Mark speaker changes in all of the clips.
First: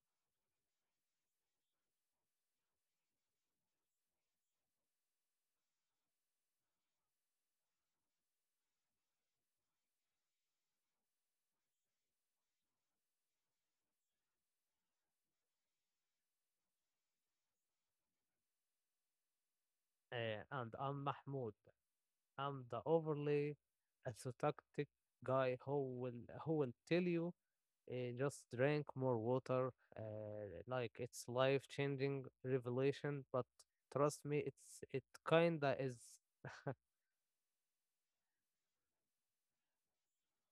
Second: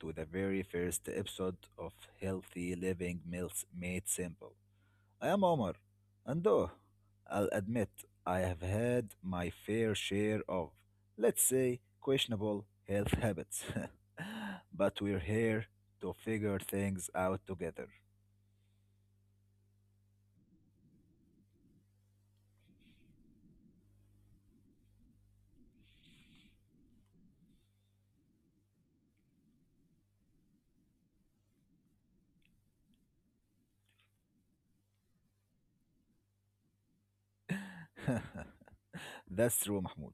Speaker 1: to the very first episode of Healthy Living Meals Made Simple. I am Omar, and I'll admit I have had my fair share of, let's say, questionable health habits. But we're here to figure things out together.
Speaker 2: And I'm Mahmoud. I'm the overly ascetic guy who will tell you just drink more water. Like it's life changing revelation, but trust me, it kinda is.
Speaker 1: That's true, Mahmoud.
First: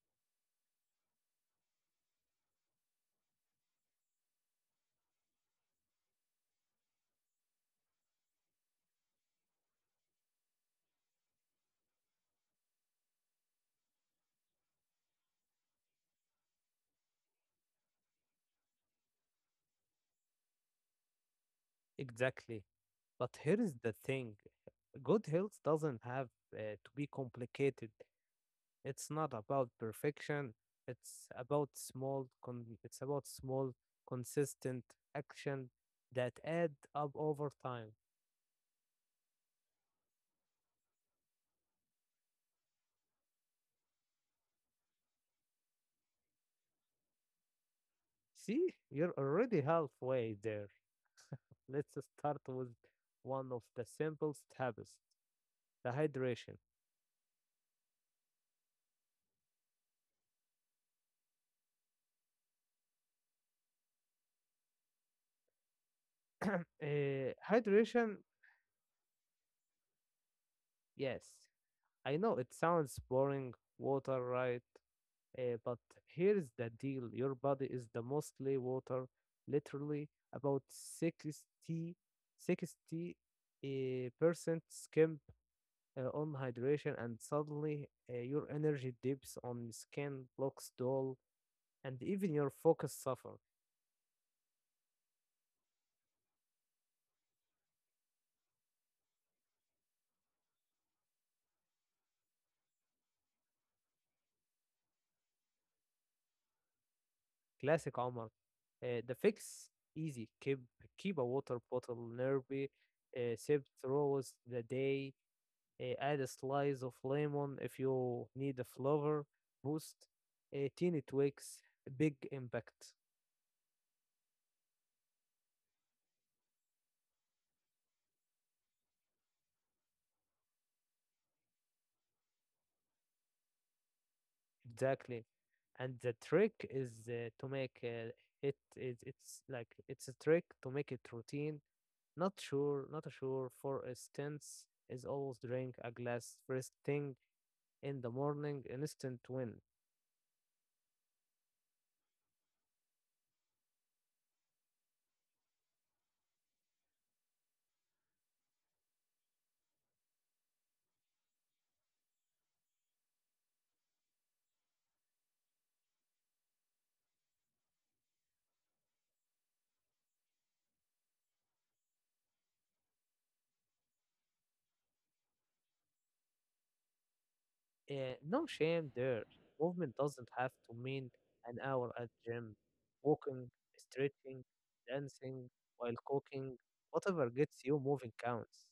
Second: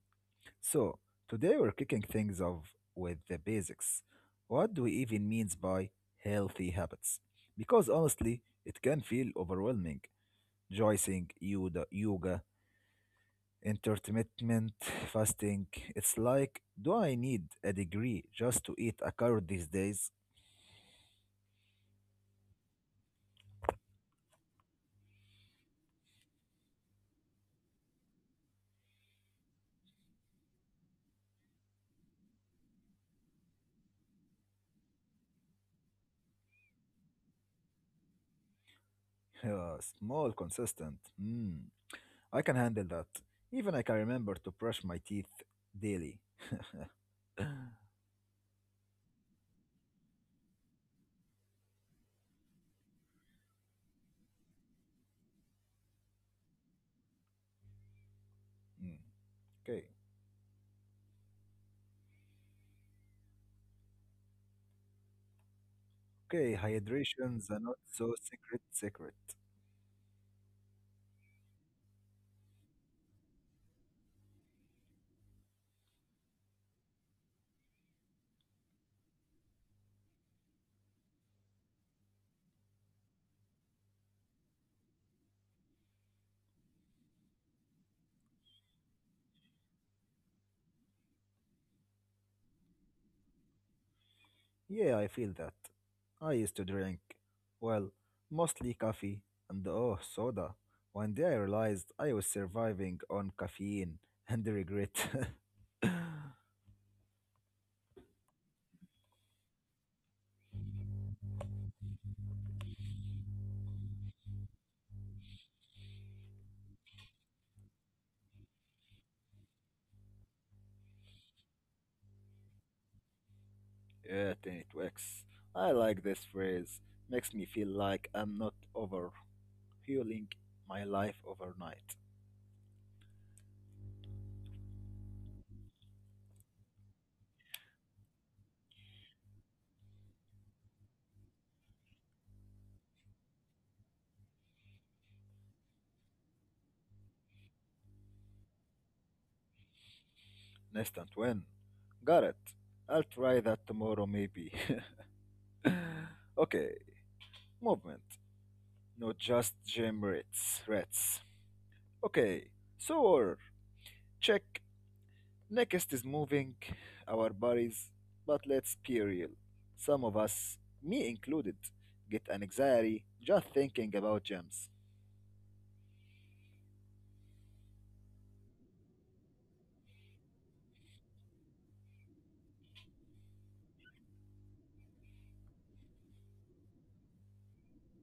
Speaker 1: So, today we're kicking things off with the basics. What do we even mean by healthy habits? Because honestly, it can feel overwhelming. Joicing, yoga, intermittent fasting. It's like, do I need a degree just to eat a carrot these days?
Speaker 2: Exactly. But here is the thing: good health doesn't have to be complicated. It's not about perfection. It's about small consistent action that add up over time.
Speaker 1: Yeah, small, consistent. Hmm, I can handle that. Even I can remember to brush my teeth daily.
Speaker 2: See, you're already halfway there. Let's start with one of the simplest habits, the hydration.
Speaker 1: Mm, okay. Okay, hydration's a not
Speaker 2: Hydration,
Speaker 1: so secret secret.
Speaker 2: yes, I know it sounds boring, water, right? But here's the deal: your body is the mostly water, literally about 60 percent. Skimp on hydration, and suddenly your energy dips on skin, looks dull, and even your focus suffer.
Speaker 1: Yeah, I feel that. I used to drink, well, mostly coffee and soda. One day I realized I was surviving on caffeine and regret. Yeah,
Speaker 2: Classic Omar. The fix easy. Keep a water bottle nearby. Sip throughout the day. Add a slice of lemon if you need a flavor boost. Teeny tweaks, big impact.
Speaker 1: then it works. I like this phrase. Makes me feel like I'm not over healing my life overnight.
Speaker 2: Exactly. And the trick is to make it, it, it's like it's a trick to make it routine. Not sure. For instance, is always drink a glass first thing in the morning. Instant win.
Speaker 1: Instant win. Got it. I'll try that tomorrow maybe. Okay, movement. Not just gym rats. Okay, so our check next is moving our bodies, but let's be real. Some of us, me included, get an anxiety just thinking about gyms.
Speaker 2: No shame there. Movement doesn't have to mean an hour at gym. Walking, stretching, dancing, while cooking, whatever gets you moving counts.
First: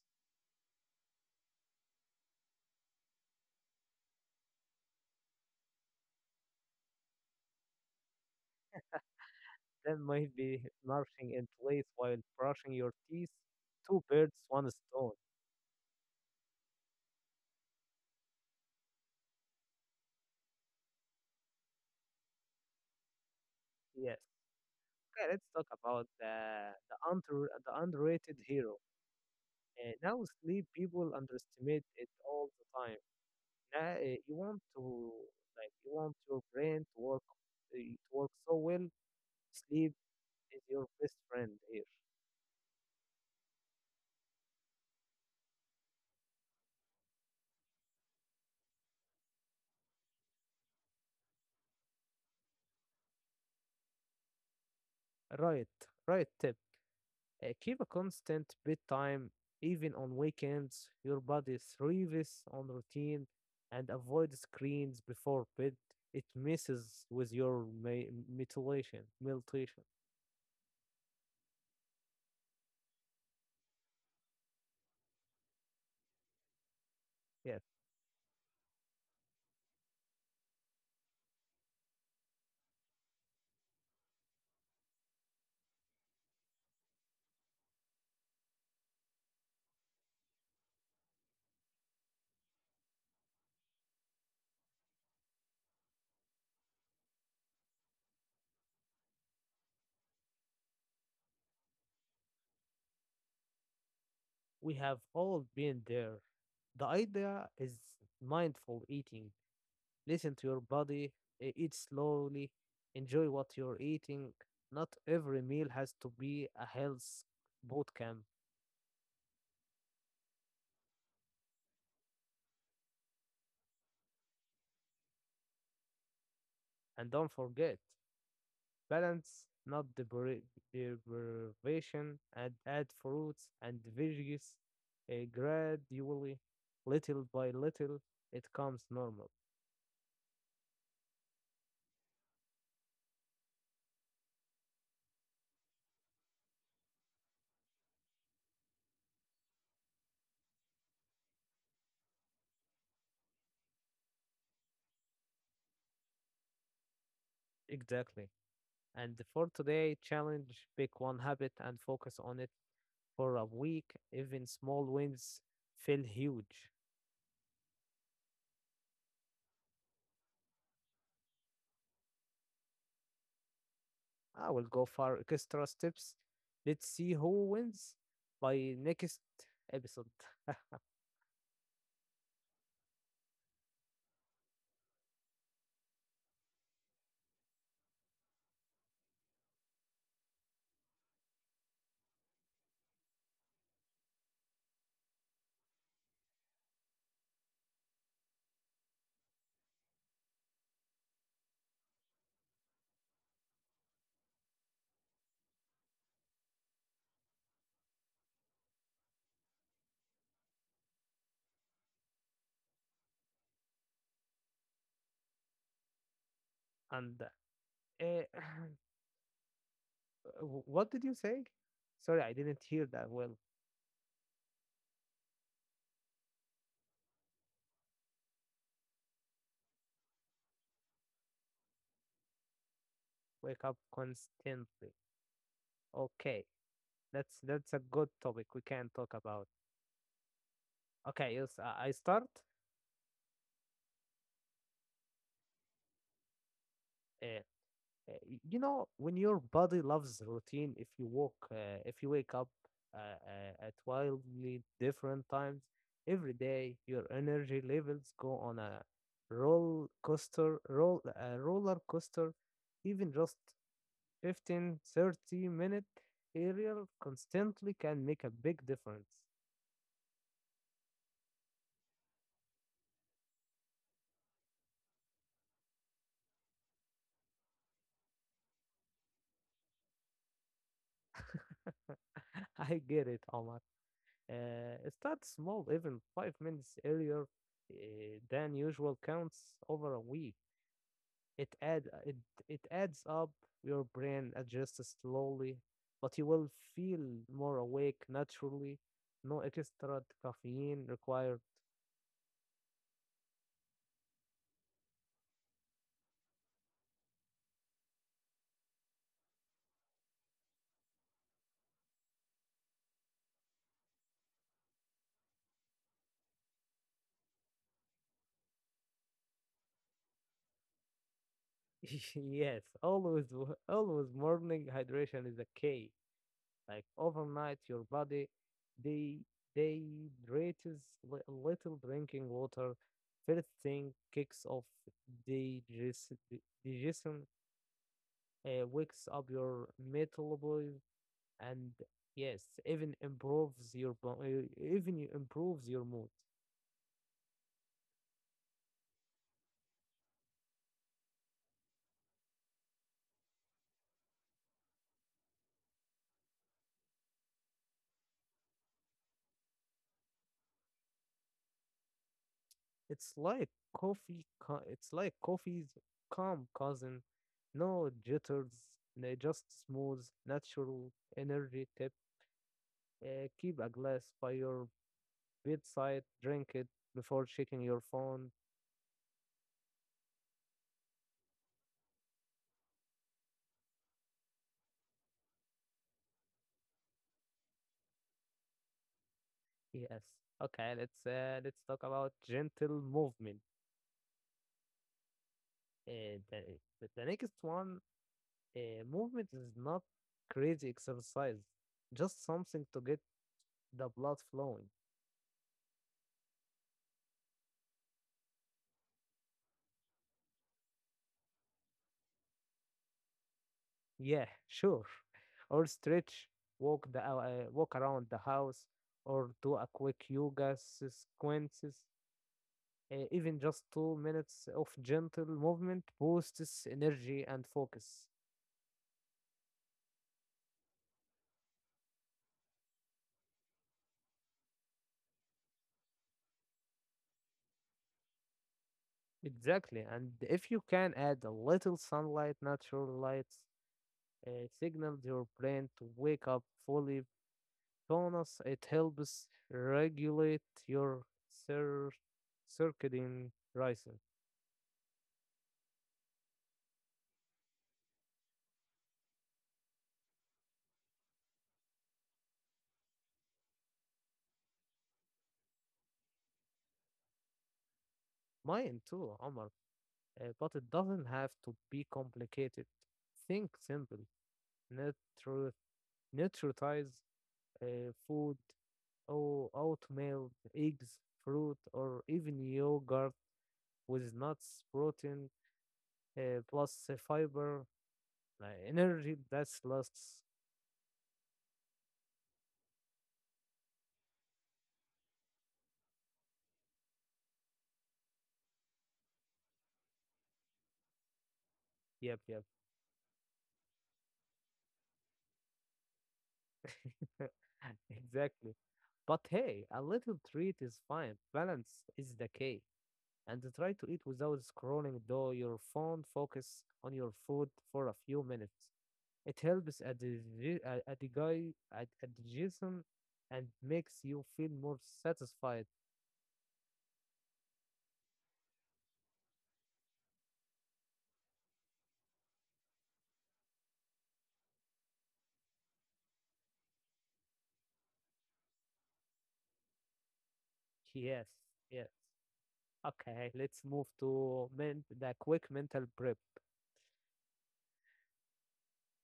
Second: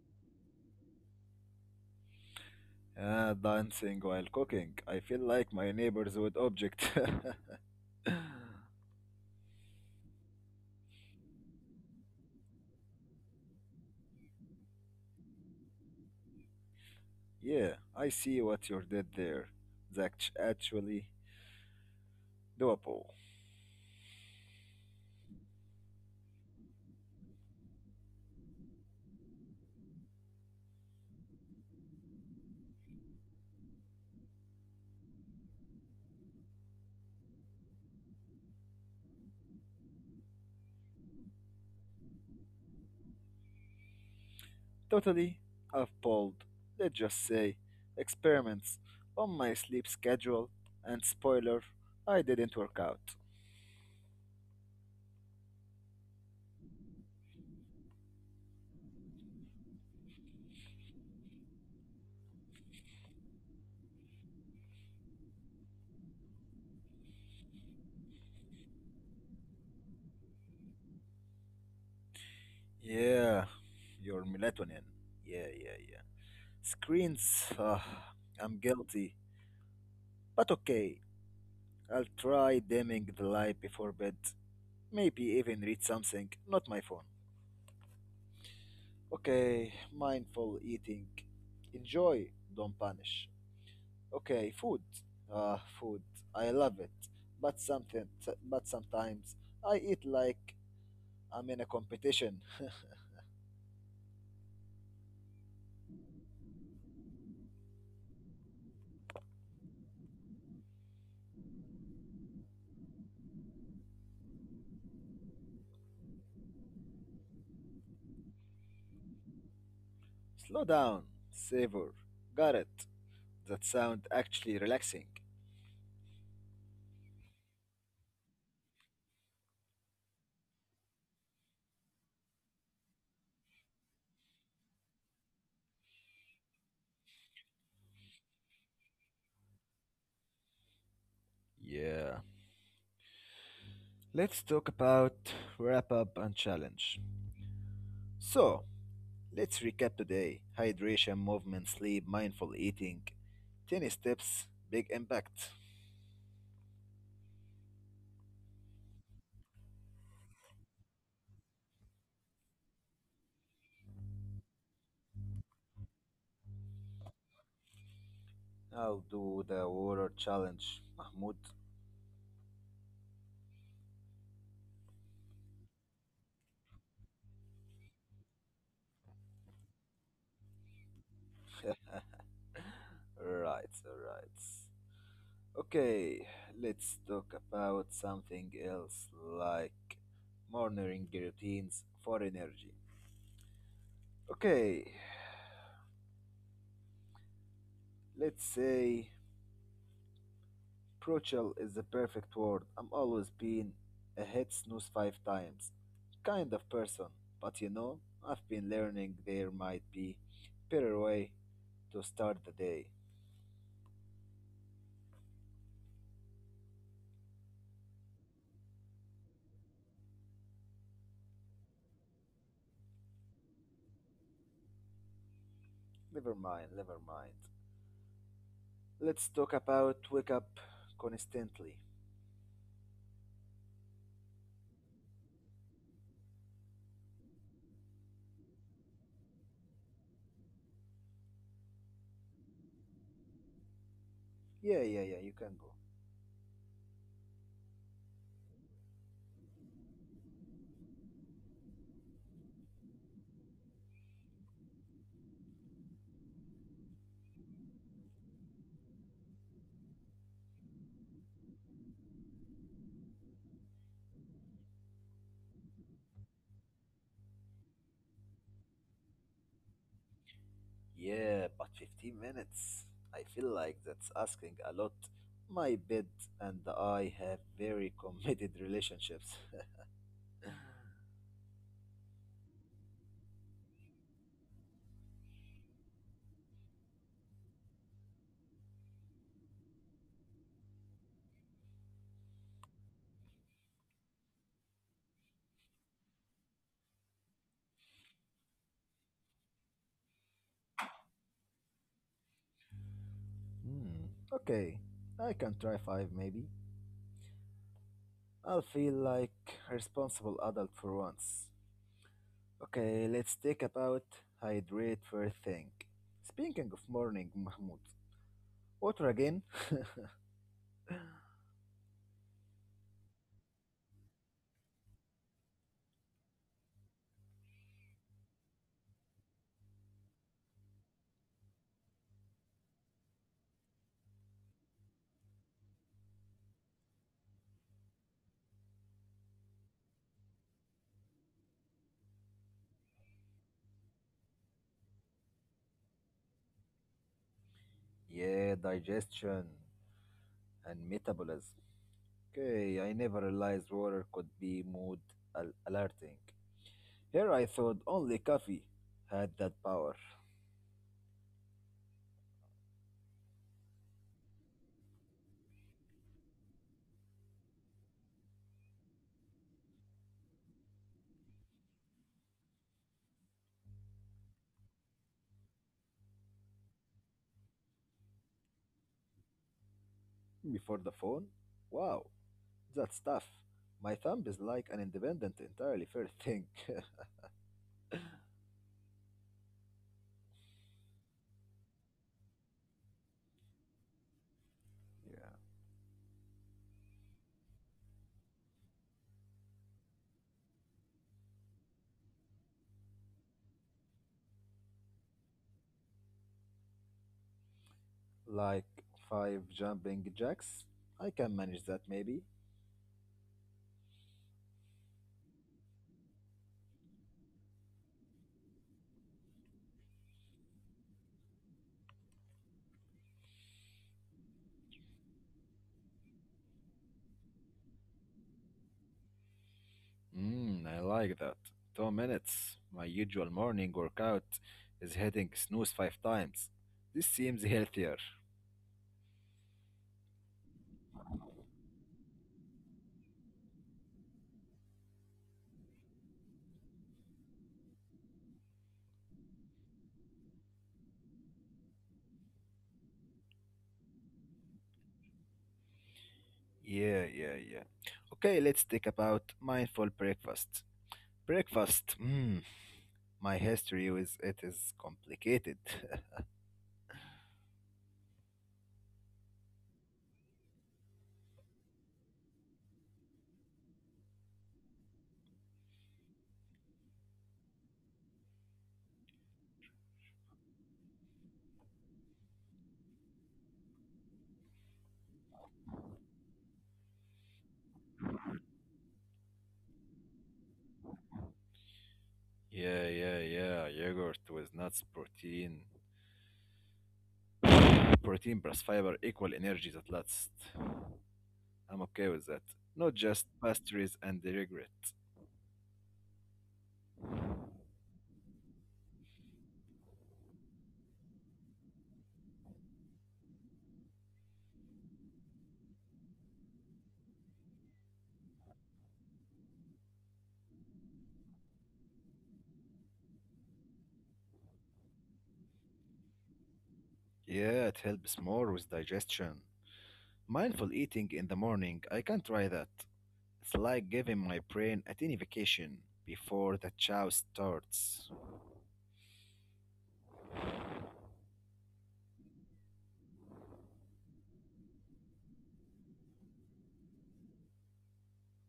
Speaker 1: Ah, dancing while cooking. I feel like my neighbors would object.
Speaker 2: That might be marching in place while brushing your teeth. Two birds, one stone.
Speaker 1: Yeah, I see what you did there. That's actually doable.
Speaker 2: Yes. Okay, let's talk about the underrated hero. Now sleep people underestimate it all the time. Now you want your brain to work, it works so well. Sleep is your best friend here.
Speaker 1: Totally. I've pulled, let's just say, experiments on my sleep schedule, and spoiler, I didn't work out.
Speaker 2: Right, right. Tip: keep a constant bedtime, even on weekends. Your body thrives on routine and avoid screens before bed. It messes with your mutilation.
Speaker 1: Yeah, your melatonin. Yeah, yeah, yeah.
Speaker 2: Yes,
Speaker 1: Screens, ugh, I'm guilty. But okay, I'll try dimming the light before bed. Maybe even read something, not my phone. Okay, mindful eating. Enjoy, don't punish. Okay, food. Uh, food. I love it. But something but sometimes I eat like I'm in a competition.
Speaker 2: we have all been there. The idea is mindful eating. Listen to your body, eat slowly, enjoy what you're eating. Not every meal has to be a health boot camp.
Speaker 1: Slow down, savor. Got it. That sound actually relaxing.
Speaker 2: And don't forget, balance, not deprivation, and add fruits and veggies gradually, little by little, it comes normal.
Speaker 1: Yeah. Let's talk about wrap up and challenge. So, let's recap today. Hydration, movement, sleep, mindful eating. 10 steps, big impact.
Speaker 2: Exactly. And for today, challenge pick one habit and focus on it for a week. Even small wins feel huge.
Speaker 1: I'll do the water challenge, Mahmoud.
Speaker 2: I will go for extra steps. Let's see who wins by next episode.
Speaker 1: Right, right. Okay, let's talk about something else, like morning routines for energy. Okay, let's say brutal is the perfect word. I'm always been a hit snooze five times kind of person, but you know, I've been learning there might be better way to start the day.
Speaker 2: And What did you say? Sorry, I didn't hear that well.
Speaker 1: Never mind, never mind. Let's talk about wake up constantly.
Speaker 2: Wake up constantly. Okay, that's a good topic we can talk about. Okay, yes, I start.
Speaker 1: Yeah, yeah, yeah, you can go.
Speaker 2: Uh, Uh, You know, when your body loves routine, if you wake up at wildly different times every day, your energy levels go on a roller coaster. Even just 15, thirty 30-minute aerial constantly can make a big difference.
Speaker 1: Yeah, but 15 minutes. I feel like that's asking a lot. My bed and I have very committed relationships.
Speaker 2: I get it, Omar. Start small, even 5 minutes earlier than usual counts over a week. It add uh, it it adds up. Your brain adjusts slowly, but you will feel more awake naturally. No extra caffeine required.
Speaker 1: Hmm. Okay, I can try five maybe. I'll feel like responsible adult for once. Okay, let's take about hydrate first thing. Speaking of morning, Mahmoud, water again?
Speaker 2: Yes, always morning hydration is a key. Like overnight, your body they dehydrates. Little drinking water first thing kicks off digestion, digestion wakes up your metabolism, and yes, even improves your bo- even you improves your mood.
Speaker 1: Yeah, digestion and metabolism. Okay, I never realized water could be mood alerting. Here I thought only coffee had that power.
Speaker 2: It's like coffee co- it's like coffee's calm cousin, no jitters, just smooth natural energy. Tip: keep a glass by your bedside, drink it before checking your phone.
Speaker 1: Before the phone? Wow, that's tough. My thumb is like an independent, entirely fair thing.
Speaker 2: Yes, okay, let's talk about gentle movement,
Speaker 1: Yeah.
Speaker 2: uh, the, the next one. Movement is not crazy exercise, just something to get the blood flowing.
Speaker 1: Like five jumping jacks? I can manage that maybe.
Speaker 2: Yeah, sure. Or stretch, walk around the house, or do a quick yoga sequences. Even just 2 minutes of gentle movement boosts energy and focus.
Speaker 1: Hmm, I like that. 2 minutes. My usual morning workout is hitting snooze five times. This seems healthier.
Speaker 2: Exactly, and if you can add a little sunlight, natural lights, signals your brain to wake up fully Jonas, it helps regulate your cir circadian rhythm.
Speaker 1: Yeah, yeah, yeah. Okay, let's talk about mindful breakfast. Breakfast. Hmm. My history with it is complicated.
Speaker 2: Mine too, Omar, but it doesn't have to be complicated. Think simple. Nutri Nutritize food, or oatmeal, eggs, fruit, or even yogurt with nuts, protein, plus fiber, energy that lasts.
Speaker 1: Yeah, yeah, yeah. Yogurt with nuts, protein. Protein plus fiber equal energy that lasts.
Speaker 2: Yep, yep.
Speaker 1: I'm okay with that. Not just pastries and the regret.
Speaker 2: Exactly. But hey, a little treat is fine. Balance is the key. And try to eat without scrolling though your phone. Focus on your food for a few minutes. It helps at the guy at digestion and makes you feel more satisfied.
Speaker 1: Yeah, it helps more with digestion. Mindful eating in the morning, I can try that. It's like giving my brain a tiny vacation before the chow starts.
Speaker 2: Yes, yes. Okay, let's move to men the quick mental prep.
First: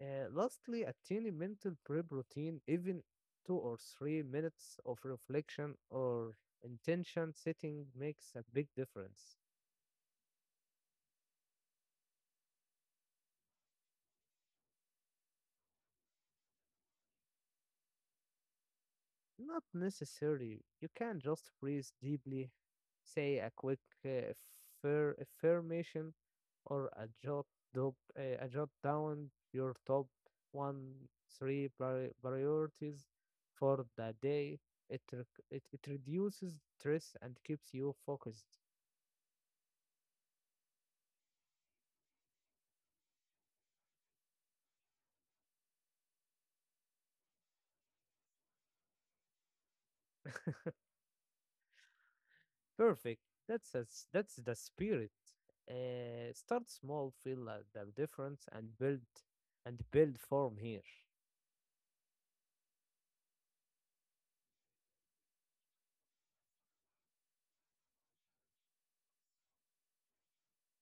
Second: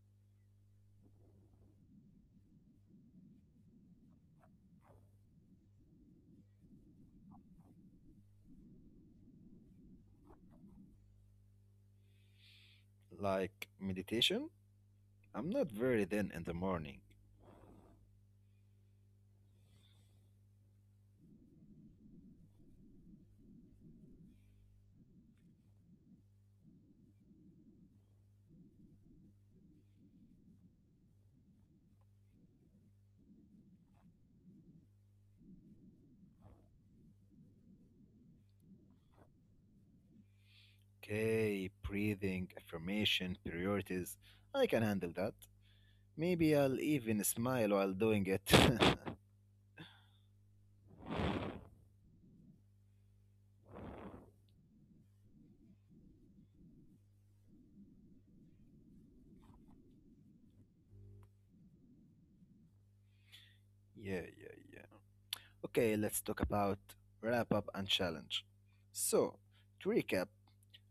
Speaker 2: Lastly, a tiny mental prep routine, even 2 or 3 minutes of reflection or intention setting, makes a big difference.
Speaker 1: Like meditation? I'm not very then in the morning.
Speaker 2: Not necessary. You can just breathe deeply, say a quick uh, affirmation, or a jot down your top one, three priorities for the day. It reduces stress and keeps you focused.
Speaker 1: Okay, breathing, affirmation, priorities. I can handle that. Maybe I'll even smile while doing it. Yeah,
Speaker 2: Perfect. That's a s That's the spirit. Start small, feel the difference, and build form here.
Speaker 1: yeah, yeah. Okay, let's talk about wrap up and challenge. So, to recap,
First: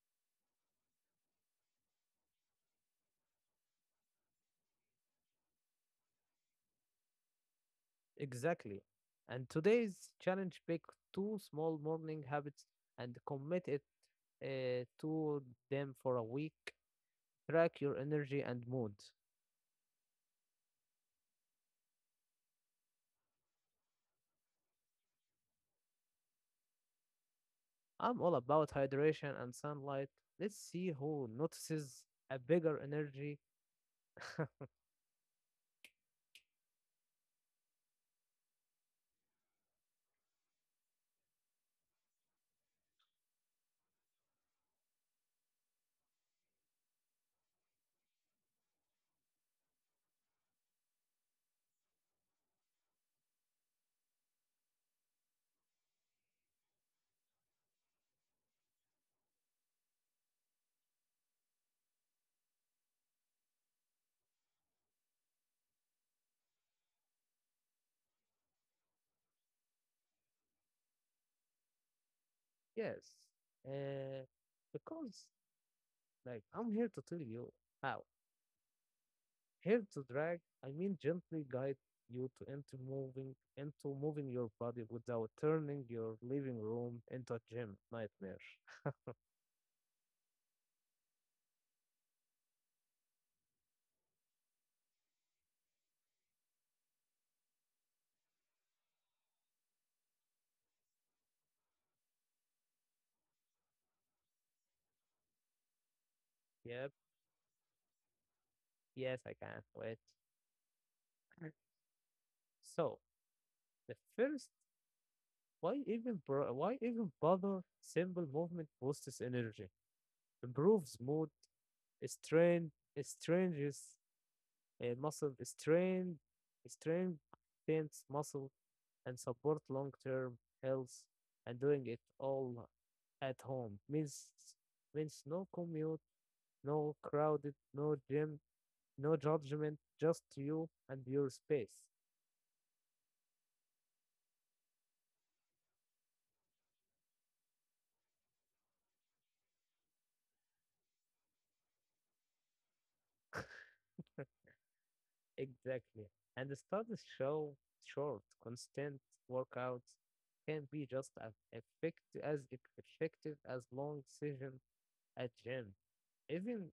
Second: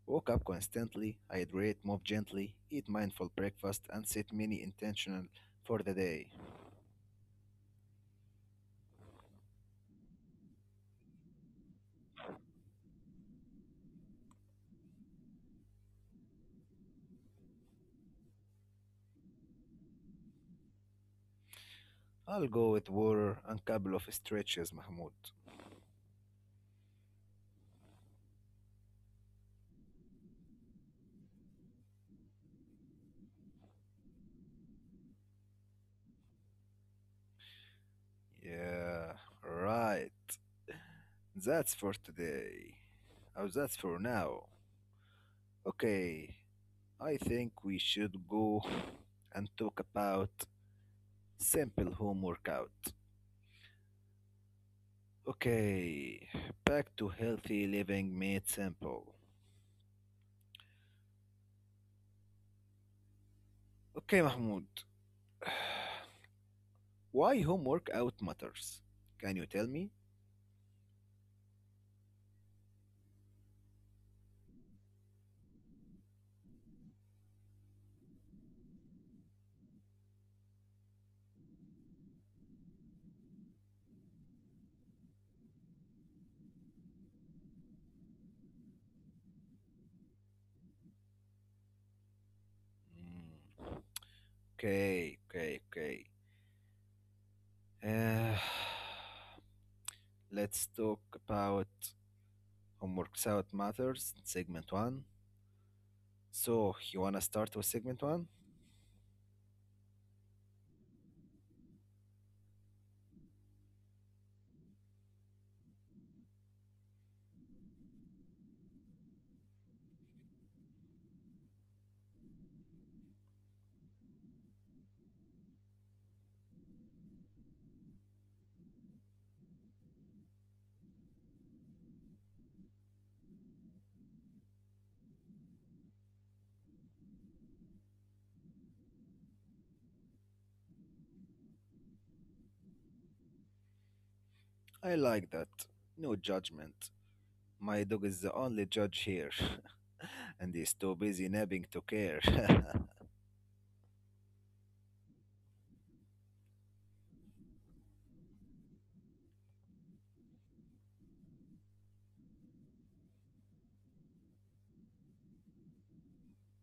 Speaker 1: wake up constantly, hydrate, move gently, eat mindful breakfast, and set mini intentional for the day.
Speaker 2: Exactly. And today's challenge: pick two small morning habits and commit it to them for a week. Track your energy and mood.
Speaker 1: I'll go with water and couple of stretches, Mahmoud.
Speaker 2: I'm all about hydration and sunlight. Let's see who notices a bigger energy.
Speaker 1: Yeah, right. That's for today. Oh, that's for now. Okay, I think we should go and talk about simple home workout. Okay, back to healthy living made simple. Okay, Mahmoud, why home workout matters? Can you tell me?
Speaker 2: Yes. Uh, because, like, I'm here to tell you how. Here to drag, I mean gently guide you to into moving your body without turning your living room into a gym nightmare.
Speaker 1: Mm, okay, okay, okay. Uh, let's talk about home workout matters, segment one. So,
Speaker 2: Yep,
Speaker 1: you wanna start with segment one?
Speaker 2: yes, I can. Not Wait. So the first, why even bother? Simple movement boosts energy, improves mood, strain, stranges muscle strength, tense muscle, and support long-term health. And doing it all at home means no commute, no crowded, no gym, no judgment, just you and your space.
Speaker 1: I like that. No judgment. My dog is the only judge here, and he's too busy napping to care.
Speaker 2: Exactly. And the studies show short, constant workouts can be just as effective as effective as long session at gym. Even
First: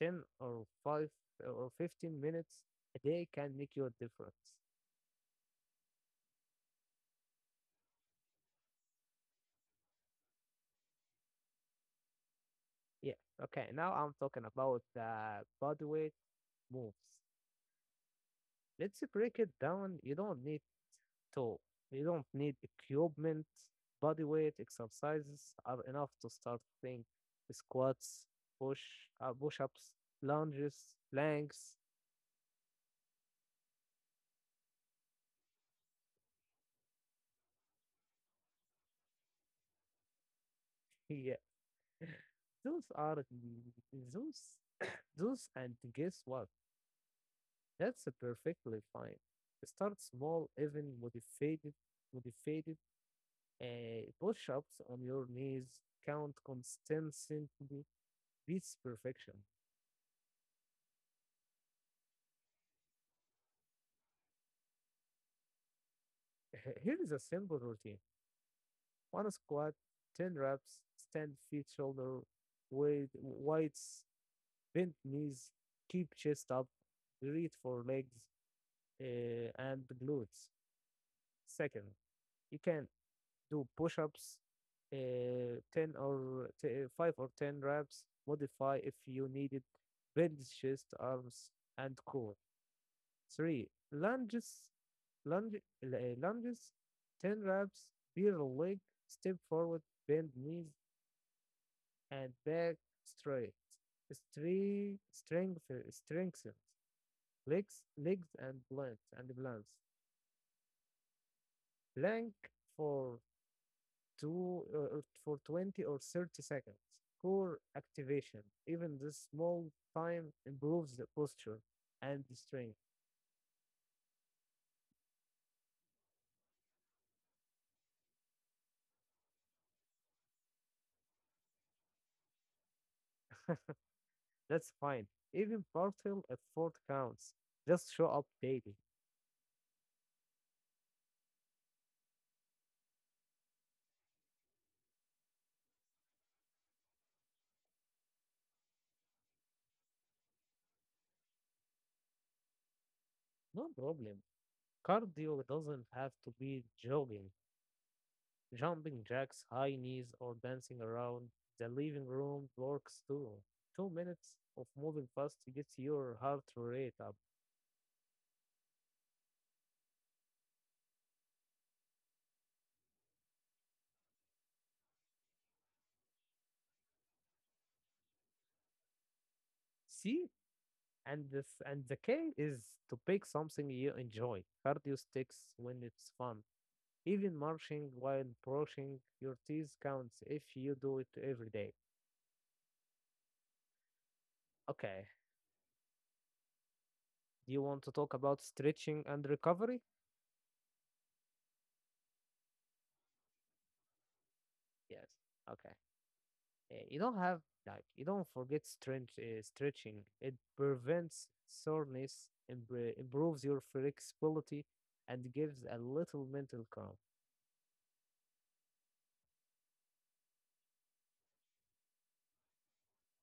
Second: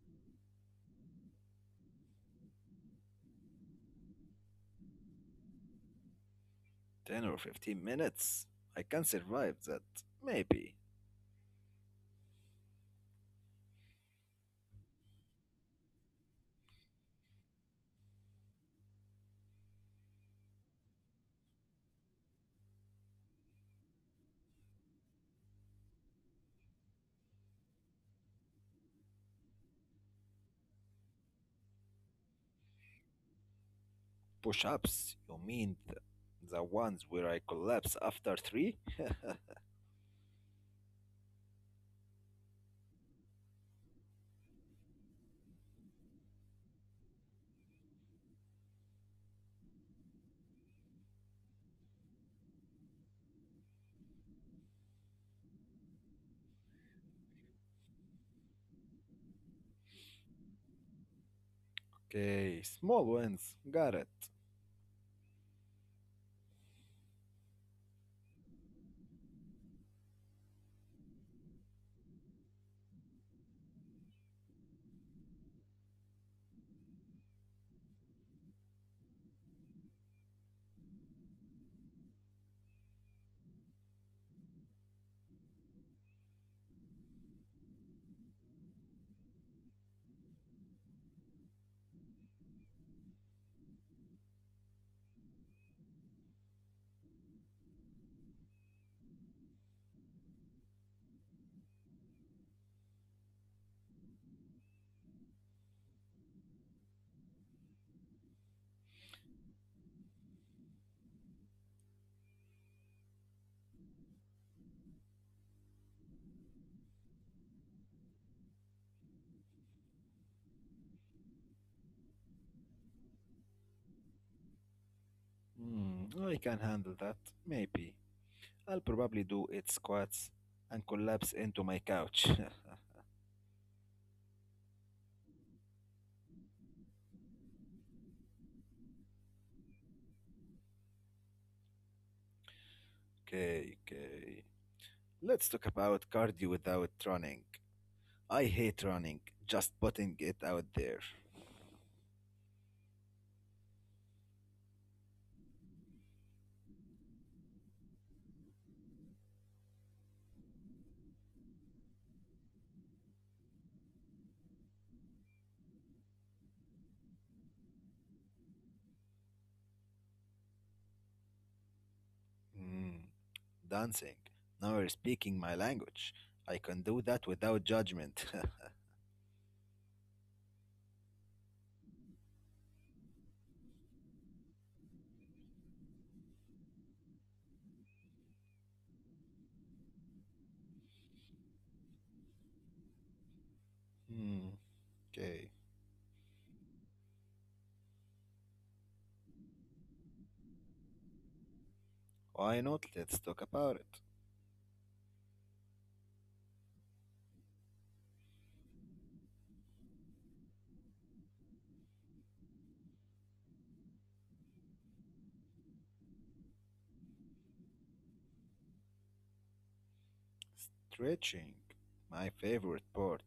Speaker 2: 10 or 5 or 15 minutes a day can make you a difference.
Speaker 1: 10 or 15 minutes? I can survive that. Maybe.
Speaker 2: Yeah. Okay. Now I'm talking about the body weight moves. Let's break it down. To, you don't need equipment. Body weight exercises are enough to start things. Squats, push, push-ups, lunges, planks.
Speaker 1: Push ups? You mean the ones where I collapse after three?
Speaker 2: Yeah. Those are those, those, and guess what? That's perfectly fine. Start small, even motivated push-ups on your knees. Count consistently beats perfection.
Speaker 1: Okay, small ones. Got it.
Speaker 2: Here is a simple routine: one squat, 10 reps, stand feet shoulder wide, bent knees, keep chest up, breathe for legs and glutes. Second, you can do push-ups, 5 or 10 reps, modify if you needed, build chest, arms, and core. 3. Lunge, Lunges, 10 reps, bear leg, step forward, bend knees, and back straight. Strengthens legs and blunt and blunt. Plank for for 20 or 30 seconds. Core activation, even this small time improves the posture and the strength.
Speaker 1: Hmm, I can handle that. Maybe. I'll probably do eight squats and collapse into my couch.
Speaker 2: That's fine. Even partial effort counts. Just show up daily.
Speaker 1: Okay, okay. Let's talk about cardio without running. I hate running, just putting it out there.
Speaker 2: No problem. Cardio doesn't have to be jogging, jumping jacks, high knees, or dancing around. The living room works too. 2 minutes of moving fast gets your heart rate up.
Speaker 1: Mm, dancing. Now you're speaking my language. I can do that without judgment.
Speaker 2: See. And this and the key is to pick something you enjoy. Cardio sticks when it's fun. Even marching while brushing your teeth counts if you do it every day.
Speaker 1: Hmm,
Speaker 2: Okay.
Speaker 1: okay.
Speaker 2: Do you want to talk about stretching and recovery?
Speaker 1: Why not? Let's talk about it.
Speaker 2: Yes. Okay. Eh, You don't have you don't forget stretching. It prevents soreness, improves your flexibility, and gives a little mental calm.
Speaker 1: Stretching. My favorite part.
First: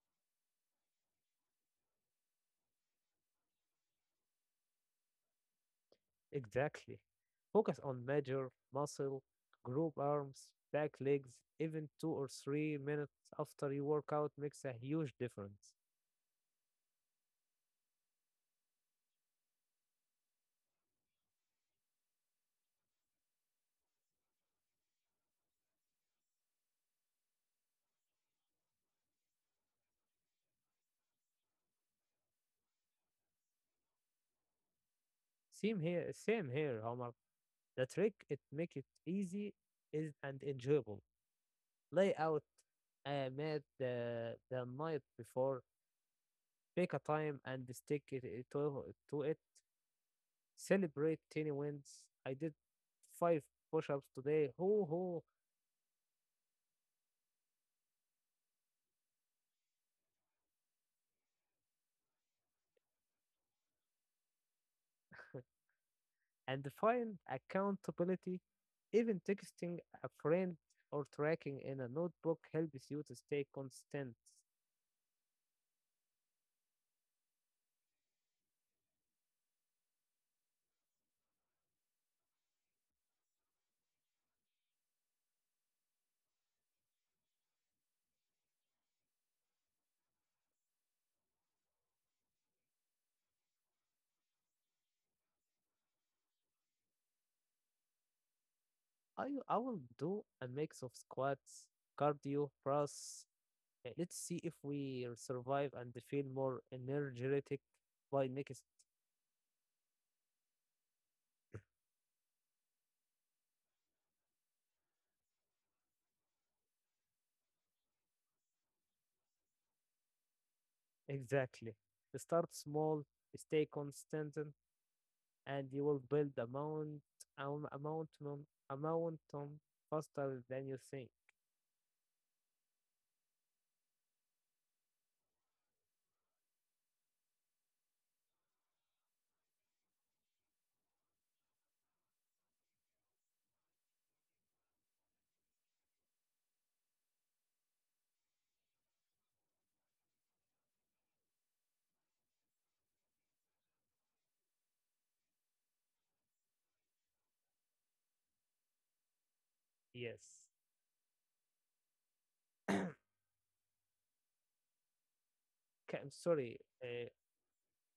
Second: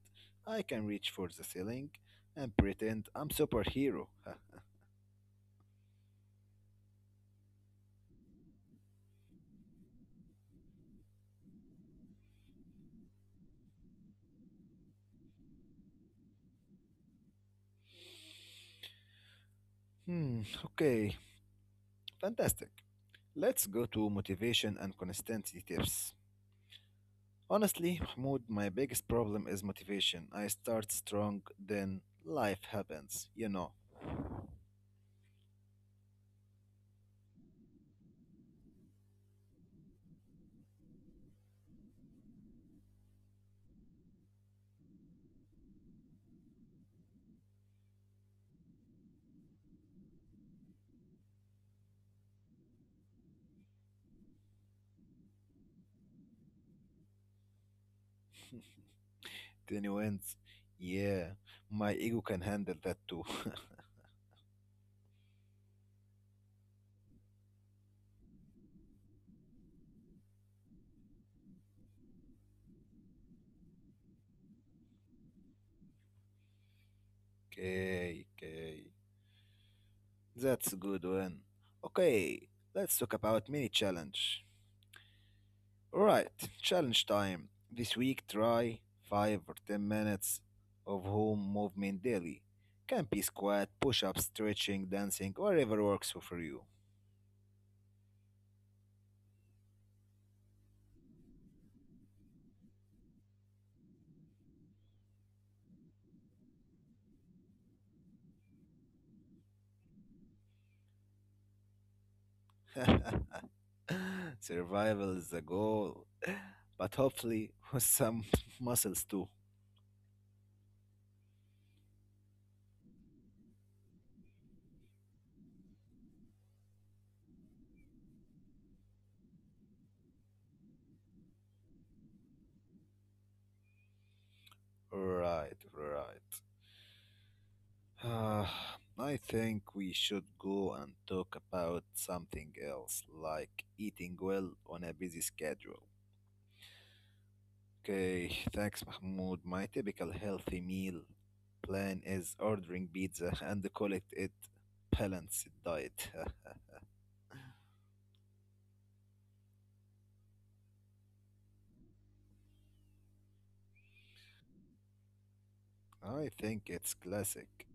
Speaker 1: I can reach for the ceiling and pretend I'm superhero.
Speaker 2: Exactly. Focus on major muscle, group arms, back legs, even 2 or 3 minutes after you work out makes a huge difference.
Speaker 1: Hmm, okay. Fantastic. Let's go to motivation and consistency tips. Honestly, Mahmoud, my biggest problem is motivation. I start strong, then life happens, you know.
Speaker 2: Same here, Omar. The trick it make it easy is and enjoyable. Lay out a mat the night before, pick a time and stick it to it. Celebrate tiny wins. I did 5 push-ups today. Ho ho.
Speaker 1: Then you ends. Yeah, my ego can handle that too.
Speaker 2: And define accountability. Even texting a friend or tracking in a notebook helps you to stay constant.
Speaker 1: Okay, okay. That's a good one. Okay, let's talk about mini challenge. Alright, challenge time. This week try 5 or 10 minutes of home movement daily. Can be squat, push up, stretching, dancing, whatever works for you.
Speaker 2: I will do a mix of squats, cardio, press. Let's see if we survive and feel more energetic by next.
Speaker 1: Survival is the goal, but hopefully with some muscles too.
Speaker 2: Exactly. Start small, stay constant, and you will build a mountain faster than you think.
Speaker 1: Right, right. Ah, I think we should go and talk about something else, like eating well on a busy schedule. Okay, thanks, Mahmoud. My typical healthy meal plan is ordering pizza and call it balanced diet.
Speaker 2: Yes. I'm
Speaker 1: I
Speaker 2: sorry.
Speaker 1: think
Speaker 2: Uh,
Speaker 1: it's classic.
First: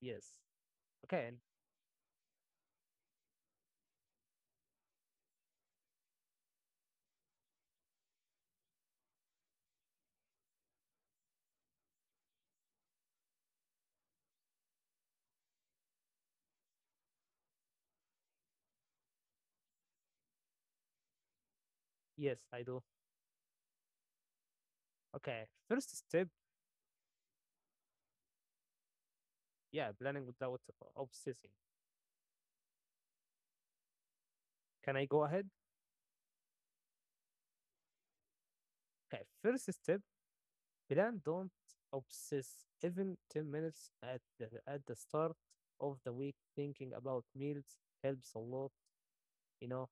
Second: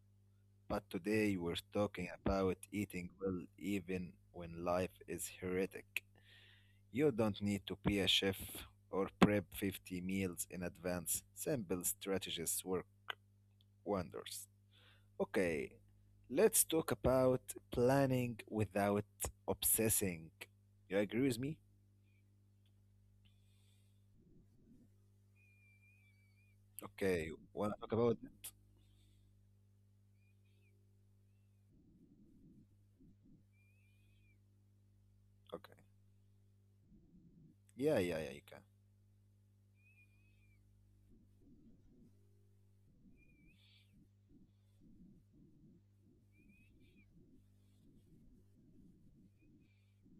Speaker 2: Yes.
Speaker 1: But
Speaker 2: Okay.
Speaker 1: today we're talking about eating well even when life is heretic. You don't need to be a chef or prep 50 meals in advance. Simple strategies work wonders. Okay, let's talk about planning without obsessing. You agree with me?
Speaker 2: Yes, I do. Okay. First step,
Speaker 1: Okay, wanna talk about it?
Speaker 2: yeah, planning without obsessing. Can I go ahead?
Speaker 1: Okay. Yeah, yeah, yeah, you can.
Speaker 2: Okay. First step, plan. Don't obsess. Even 10 minutes at the start of the week, thinking about meals helps a lot. You know,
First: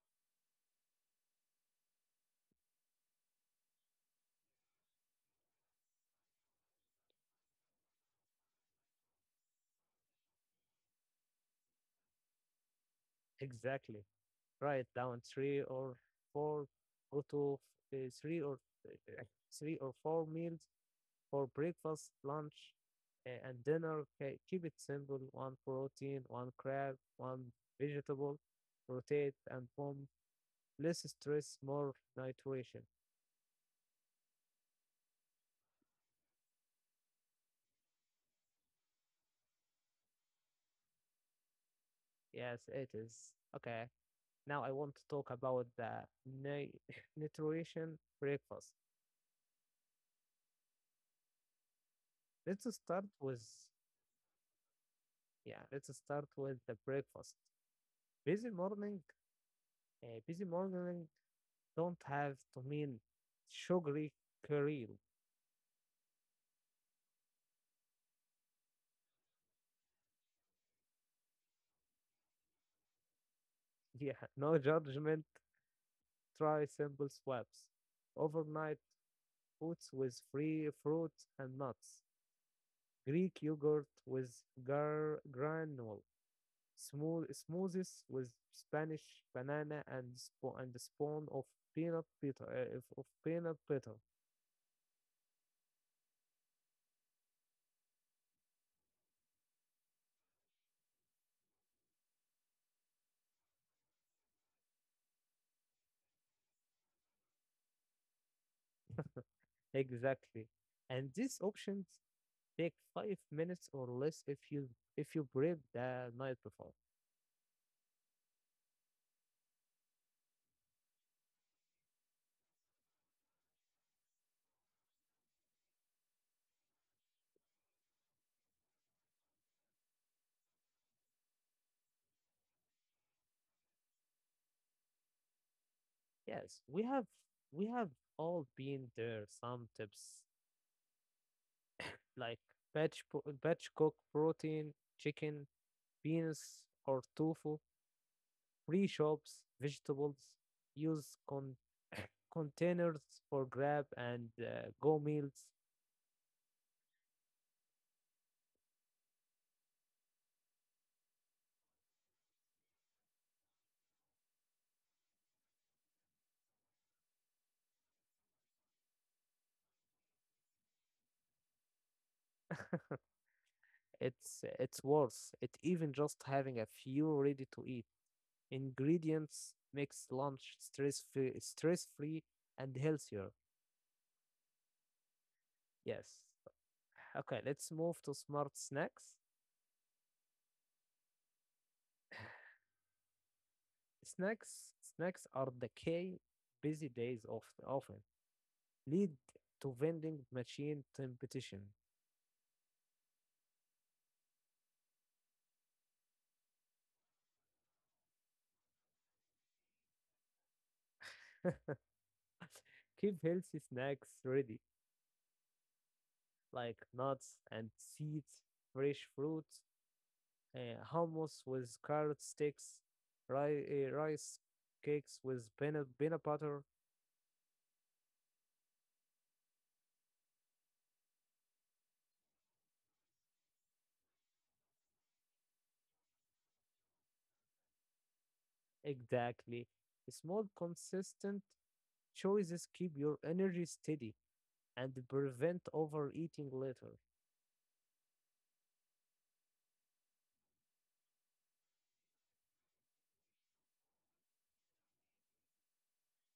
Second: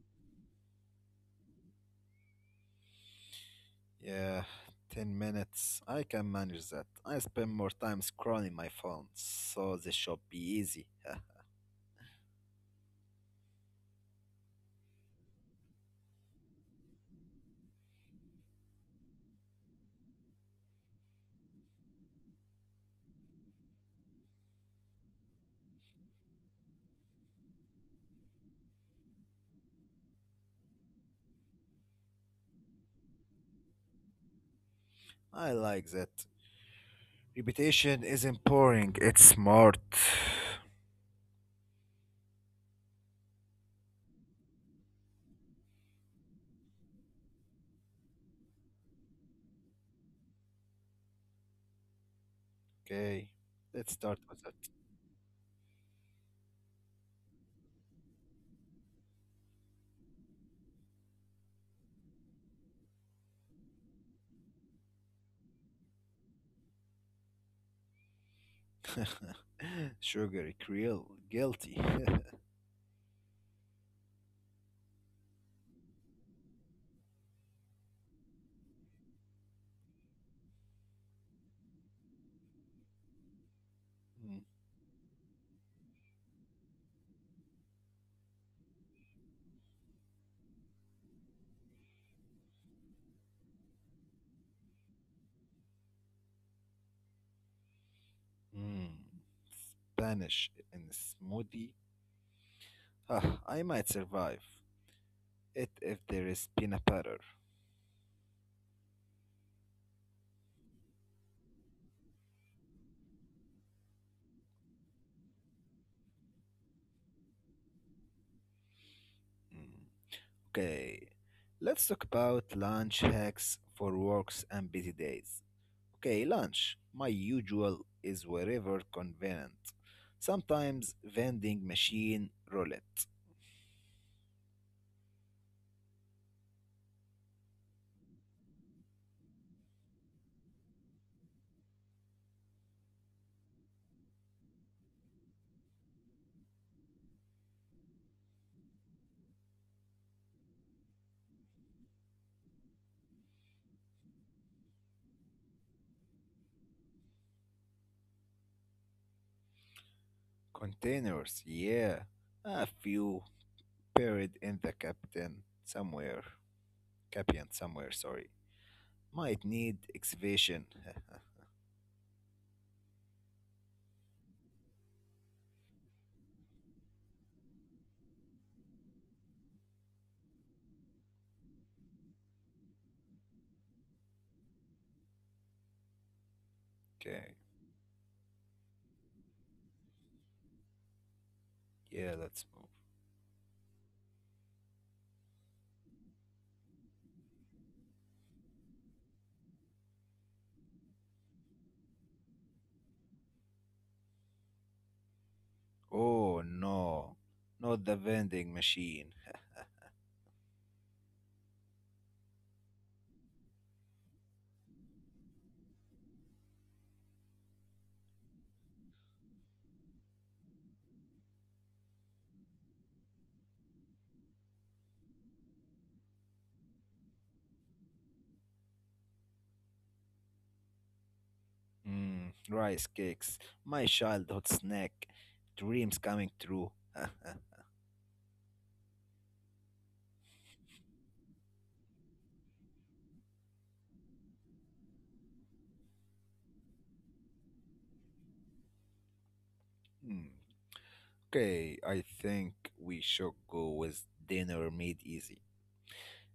Speaker 1: Yeah, 10 minutes. I can manage that. I spend more time scrolling my phone, so this should be easy.
Speaker 2: exactly. Write down three or four, go to three or uh, 3 or 4 meals for breakfast, lunch, and dinner. Okay, keep it simple. One protein, one crab, one vegetable. Rotate and form less stress, more nutrition.
Speaker 1: I like that. Repetition isn't boring, it's smart.
Speaker 2: Yes, it is. Okay. Now I want to talk about the nutrition breakfast. Let's start with
Speaker 1: Okay, let's start with that.
Speaker 2: Yeah, let's start with the breakfast. Busy morning, busy morning don't have to mean sugary cereal.
Speaker 1: Sugar, Creole, guilty.
Speaker 2: Yeah, no judgment. Try simple swaps. Overnight oats with free fruit and nuts. Greek yogurt with
Speaker 1: Mm,
Speaker 2: granule. Smoothies with Spanish banana and a spoon of peanut butter.
Speaker 1: mm. Spanish in smoothie. Ah, I might survive it if there is peanut butter.
Speaker 2: Exactly. And these options take 5 minutes or less if you breathe the night before.
Speaker 1: Mm, okay, let's talk about lunch hacks for works and busy days. Okay, lunch. My usual is wherever convenient. Sometimes vending machine roulette.
Speaker 2: Yes, we have all been there. Some tips, like batch batch cook protein, chicken, beans, or tofu. Pre shops, vegetables. Use containers for grab and go meals.
Speaker 1: Containers, yeah. A few buried in the captain somewhere. Captain somewhere, sorry. Might need excavation.
Speaker 2: It's worth it. Even just having a few ready to eat ingredients makes lunch stress free and healthier. Yes. Okay, let's move to
Speaker 1: Okay,
Speaker 2: smart snacks.
Speaker 1: yeah, let's move.
Speaker 2: Snacks are the key. Busy days of often lead to vending machine competition.
Speaker 1: Oh no, not the vending machine.
Speaker 2: Keep healthy snacks ready, like nuts and seeds, fresh fruits, hummus with carrot sticks, rice cakes with peanut butter.
Speaker 1: Mm, rice cakes, my childhood snack. Dreams coming true.
Speaker 2: Exactly. Small, consistent choices keep your energy steady and prevent overeating later.
Speaker 1: Hmm. Okay, I think we should go with dinner made easy.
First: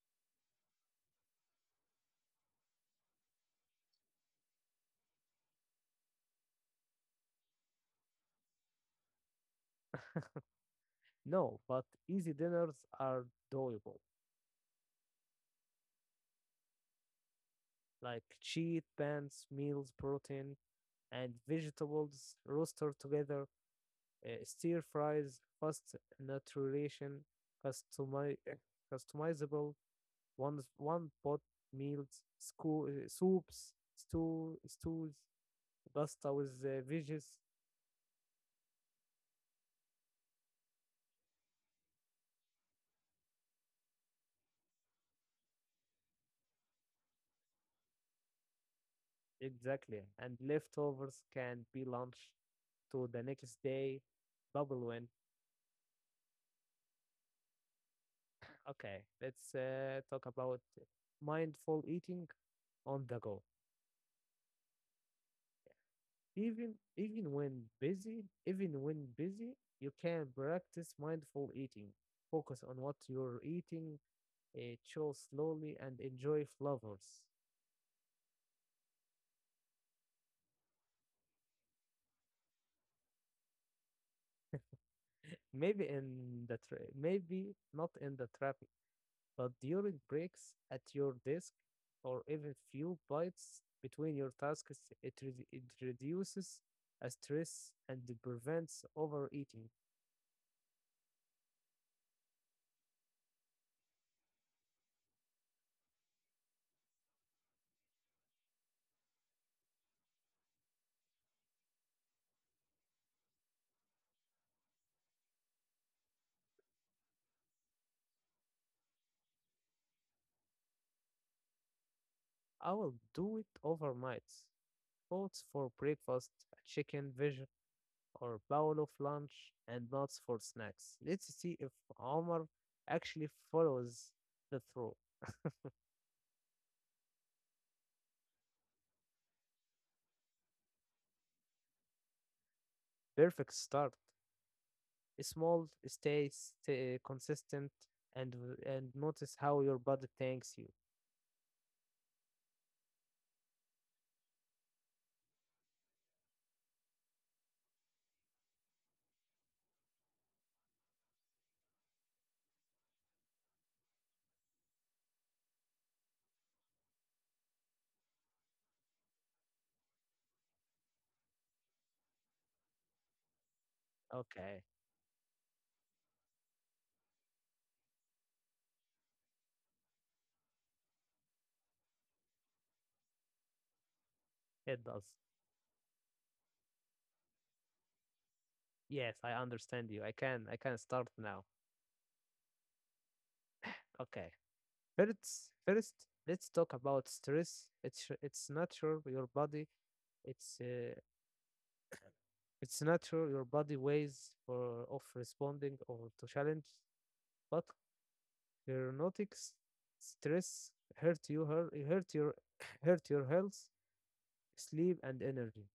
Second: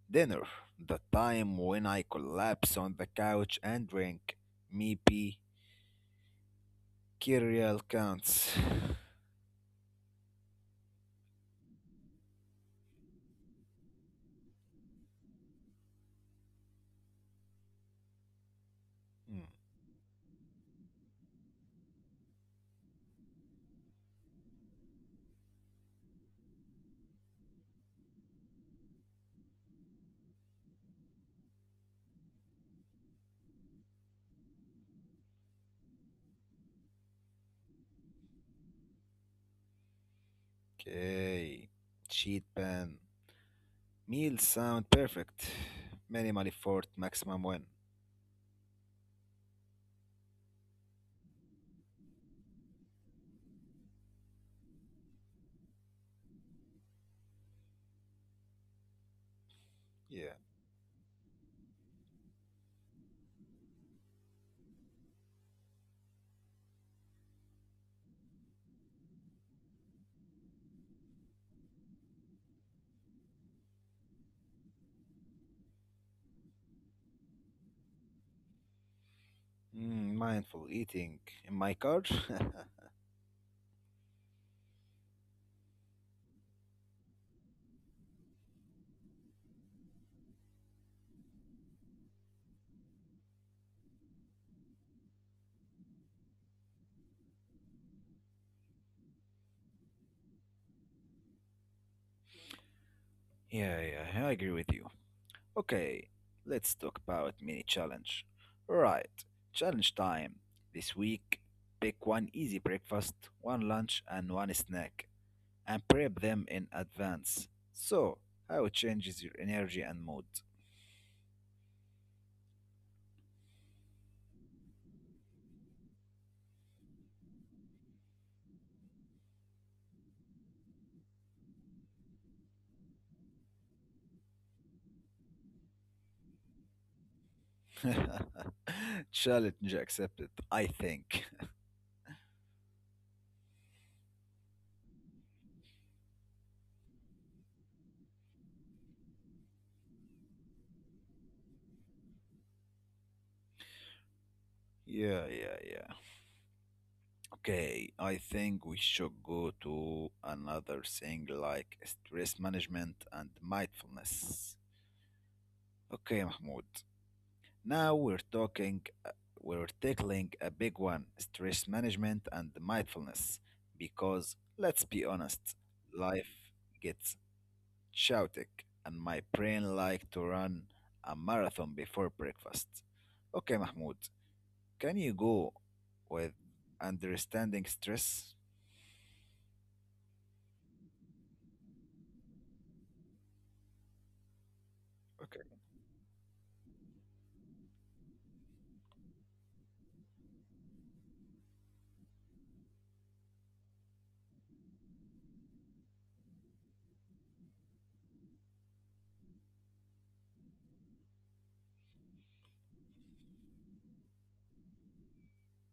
Speaker 1: Dinner, the time when I collapse on the couch and drink Meepy Kirial counts.
Speaker 2: No, but easy dinners are doable, like cheat pants, meals, protein, and vegetables roasted together, stir fries, fast nutrition, customi- customizable one pot meals, soups, stews, pasta with veggies.
Speaker 1: Okay, cheat pan. Meals sound perfect. Minimal effort, maximum win.
Speaker 2: Exactly, and leftovers can be lunch to the next day. Double win. Okay, let's talk
Speaker 1: Yeah.
Speaker 2: about mindful eating on the go. Even when busy, you can practice mindful eating. Focus on what you're eating, chew slowly, and enjoy flavors.
Speaker 1: Mm, mindful eating in my car.
Speaker 2: Maybe not in the traffic, but during breaks at your desk, or even few bites between your tasks, it reduces stress and prevents overeating.
Speaker 1: Yeah, yeah, I agree with you. Okay, let's talk about mini challenge. Right, challenge time. This week, pick one easy breakfast, one lunch, and one snack, and prep them in advance. So, how it changes your energy and mood.
Speaker 2: I will do it overnight. Thoughts for breakfast, chicken, veggies or bowl of lunch and nuts for snacks. Let's see if Omar actually follows the through.
Speaker 1: Challenge accepted, I think.
Speaker 2: Perfect start. Small, stay consistent, and and notice how your body thanks you.
Speaker 1: Yeah, yeah, yeah. Okay, I think we should go to another thing, like stress management and mindfulness. Okay, Mahmoud. Now we're talking, we're tackling a big one stress management and mindfulness. Because
Speaker 2: Okay,
Speaker 1: let's be honest, life gets chaotic, and my brain likes to run a marathon before breakfast. Okay, Mahmoud,
Speaker 2: it
Speaker 1: can
Speaker 2: does.
Speaker 1: you go with understanding stress?
Speaker 2: Yes, I understand you. I can start now. Okay.
Speaker 1: Okay.
Speaker 2: First, let's talk about stress. It's natural. Your body, it's uh, it's natural. Your body ways for of responding or to challenge, but chronotics stress hurt you hurt your hurt your health, sleep, and energy.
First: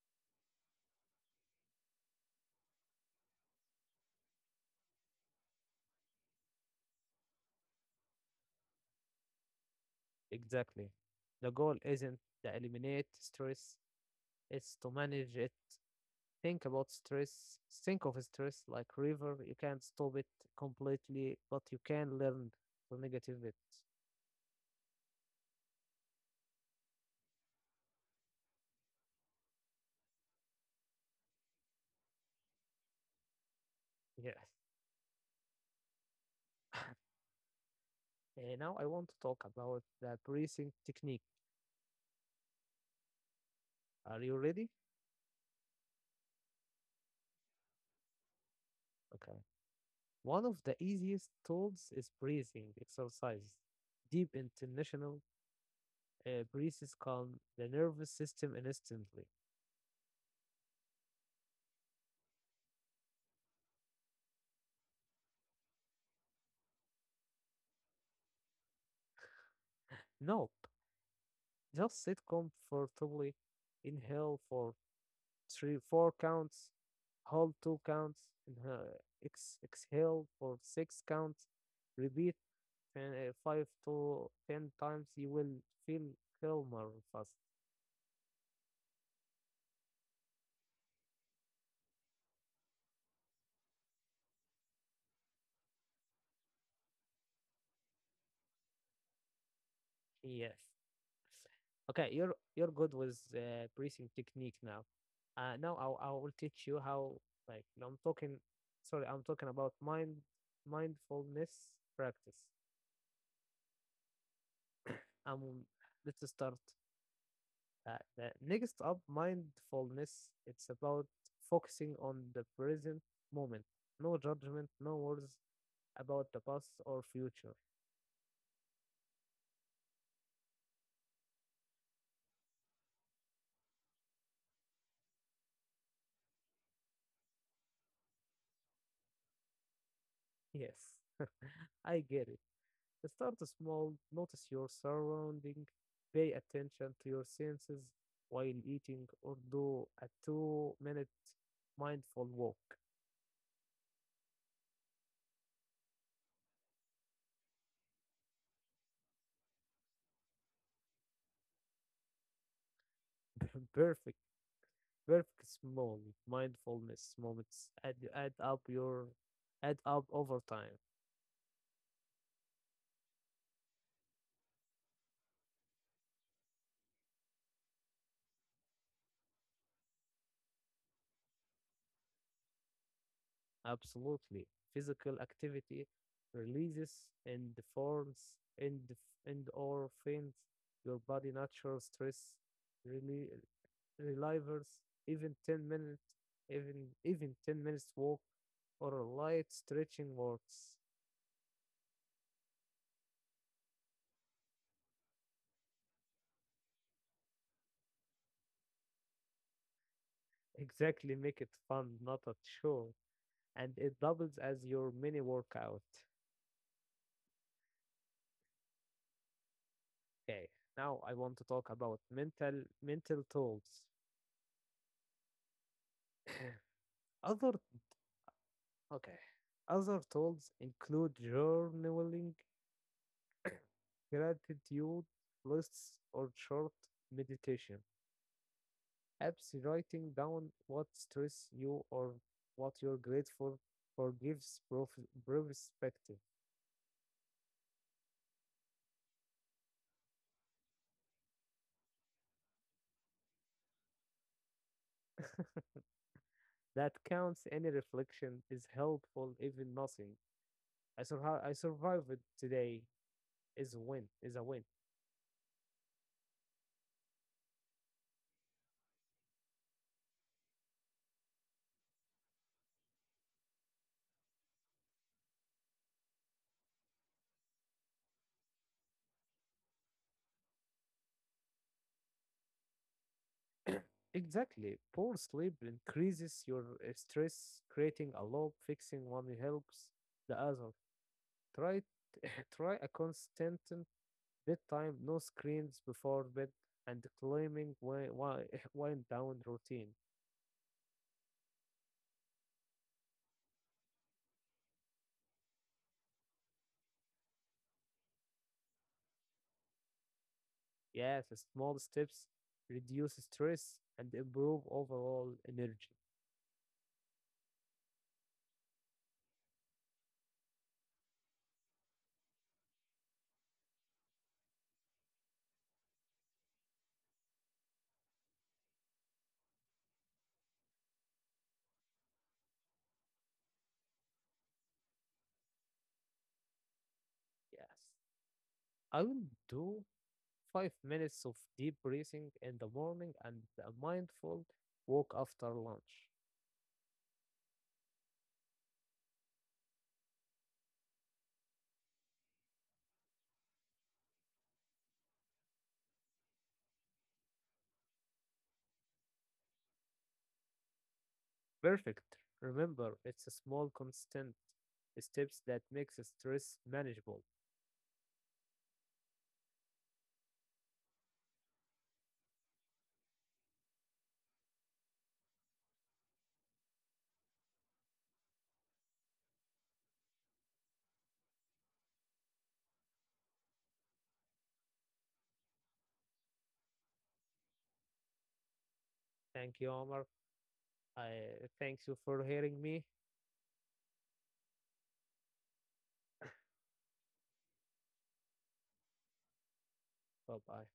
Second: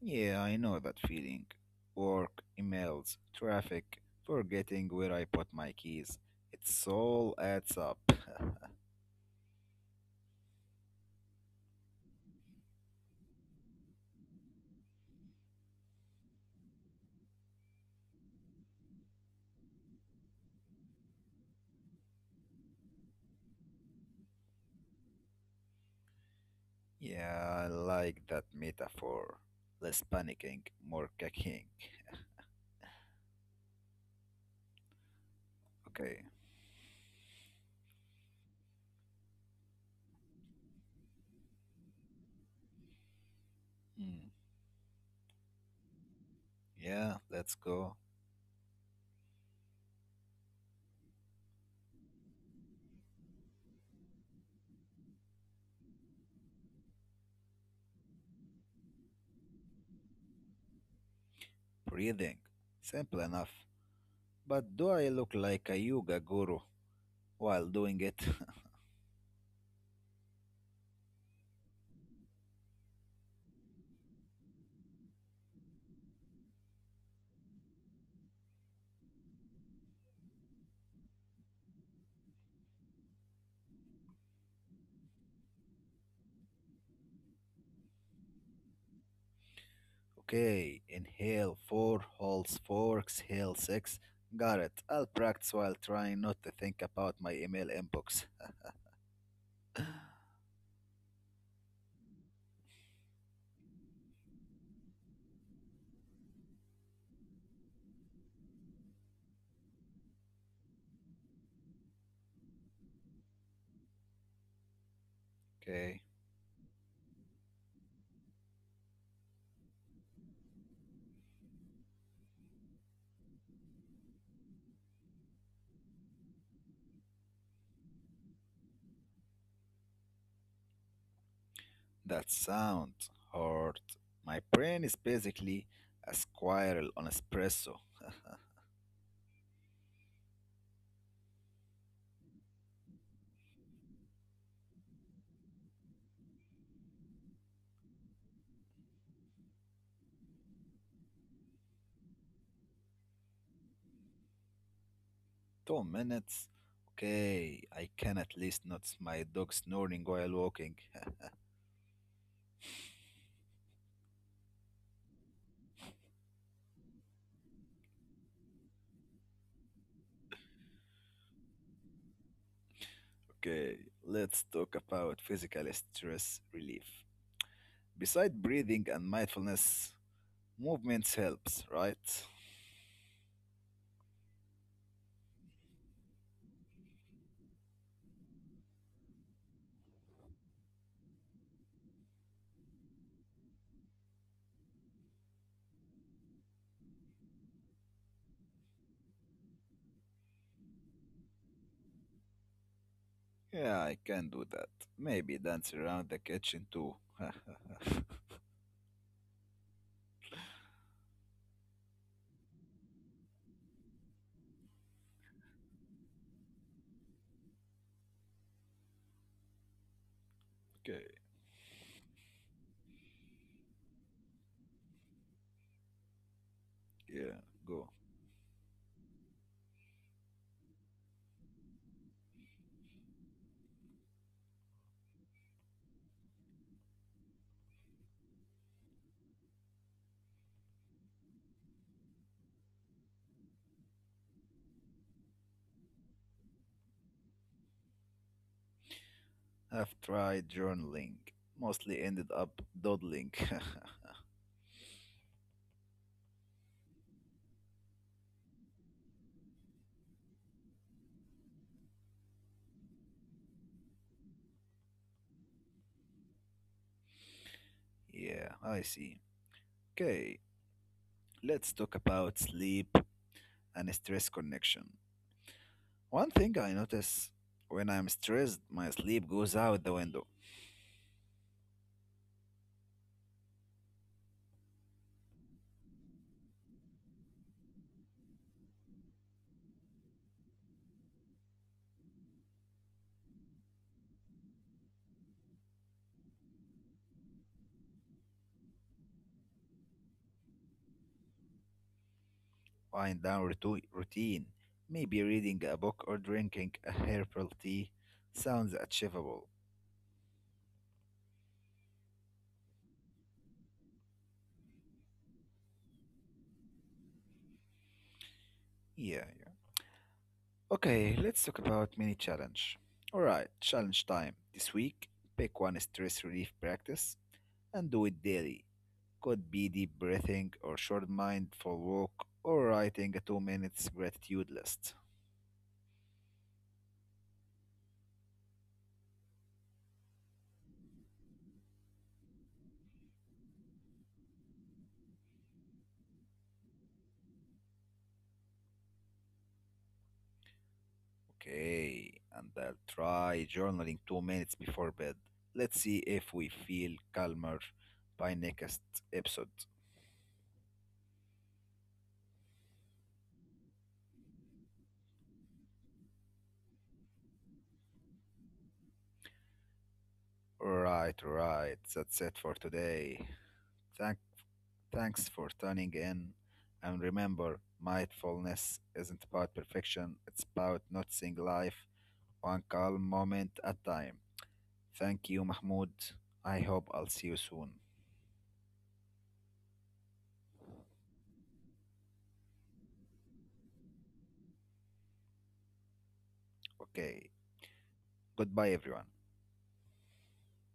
Speaker 1: Yeah, I know that feeling. Work, emails, traffic, forgetting where I put my keys. It all adds up.
Speaker 2: Exactly. The goal isn't to eliminate stress; it's to manage it. Think about stress. Think of stress like river. You can't stop it completely, but you can learn to negative it.
Speaker 1: Yeah, I like that metaphor. Less panicking, more caking.
Speaker 2: Yeah.
Speaker 1: Okay.
Speaker 2: Now I want to talk about the breathing technique. Are
Speaker 1: Mm.
Speaker 2: you ready?
Speaker 1: Yeah, let's go.
Speaker 2: Okay. One of the easiest tools is breathing exercises. Deep international breaths calm the nervous system instantly.
Speaker 1: Breathing. Simple enough. But do I look like a yoga guru while doing it?
Speaker 2: Nope, just sit comfortably. Inhale for three, four counts. Hold two counts. Inhale, exhale for six counts. Repeat five to ten times. You will feel calmer fast.
Speaker 1: Okay. Inhale four, holds four, exhale six. Got it. I'll practice while trying not to think about my email inbox.
Speaker 2: Yes. Okay, you're good with breathing technique now. Now I will teach you how, like no, I'm talking. Sorry, I'm talking about mindfulness practice. Um,
Speaker 1: Okay.
Speaker 2: let's start. The next up, mindfulness. It's about focusing on the present moment. No judgment, no worries about the past or future.
Speaker 1: That sound hard. My brain is basically a squirrel on espresso.
Speaker 2: Yes, I get it. Start small, notice your surrounding, pay attention to your senses while eating, or do a 2-minute mindful walk.
Speaker 1: 2 minutes? Okay, I can at least not my dog snoring while walking.
Speaker 2: Perfect, perfect, small mindfulness moments add up over time.
Speaker 1: Okay, let's talk about physical stress relief. Beside breathing and mindfulness, movements helps, right?
Speaker 2: Absolutely. Physical activity releases and forms, and and or faints your body natural stress really relievers. Even 10 minutes even even 10 minutes walk or a light stretching works.
Speaker 1: Yeah, I can do that. Maybe dance around the kitchen too.
Speaker 2: Exactly, make it fun, not a chore, and it doubles as your mini workout. Okay, now
Speaker 1: Okay,
Speaker 2: I want to talk about mental tools.
Speaker 1: yeah,
Speaker 2: Other.
Speaker 1: go.
Speaker 2: Okay. Other tools include journaling, gratitude lists, or short meditation apps. Writing down what stress you or what you're grateful for gives perspective.
Speaker 1: I've tried journaling. Mostly ended up dawdling.
Speaker 2: That counts. Any reflection is helpful, even nothing. I survived today is a win.
Speaker 1: Yeah, I see. Okay, let's talk about sleep and stress connection. One thing I notice when I'm stressed, my sleep goes out the window.
Speaker 2: Exactly. Poor sleep increases your stress, creating a loop. Fixing one helps the other. Try try a constant bedtime, no screens before bed, and climbing wind down routine.
Speaker 1: I'm down routine. Maybe reading a book or drinking a herbal tea sounds achievable.
Speaker 2: Yes, small steps reduce stress and improve overall energy.
Speaker 1: Yeah, yeah. Okay, let's talk about mini challenge. Alright, challenge time. This week, pick one stress relief practice and do it daily. Could be deep breathing or short mindful walk or writing a 2 minutes gratitude list.
Speaker 2: Yes, I will do 5 minutes of deep breathing in the morning and a mindful walk after lunch.
Speaker 1: Okay, and I'll try journaling 2 minutes before bed. Let's see if we feel calmer by next episode.
Speaker 2: Perfect. Remember, it's a small constant steps that makes stress manageable.
Speaker 1: Right, right. That's it for today. Thank, thanks for tuning in. And remember, mindfulness isn't about perfection, it's about noticing life one calm moment at a time. Thank you, Mahmoud. I hope I'll see you soon.
Speaker 2: Thank you, Omar. I thank you for hearing me.
Speaker 1: Okay, goodbye, everyone.
Speaker 2: Bye bye.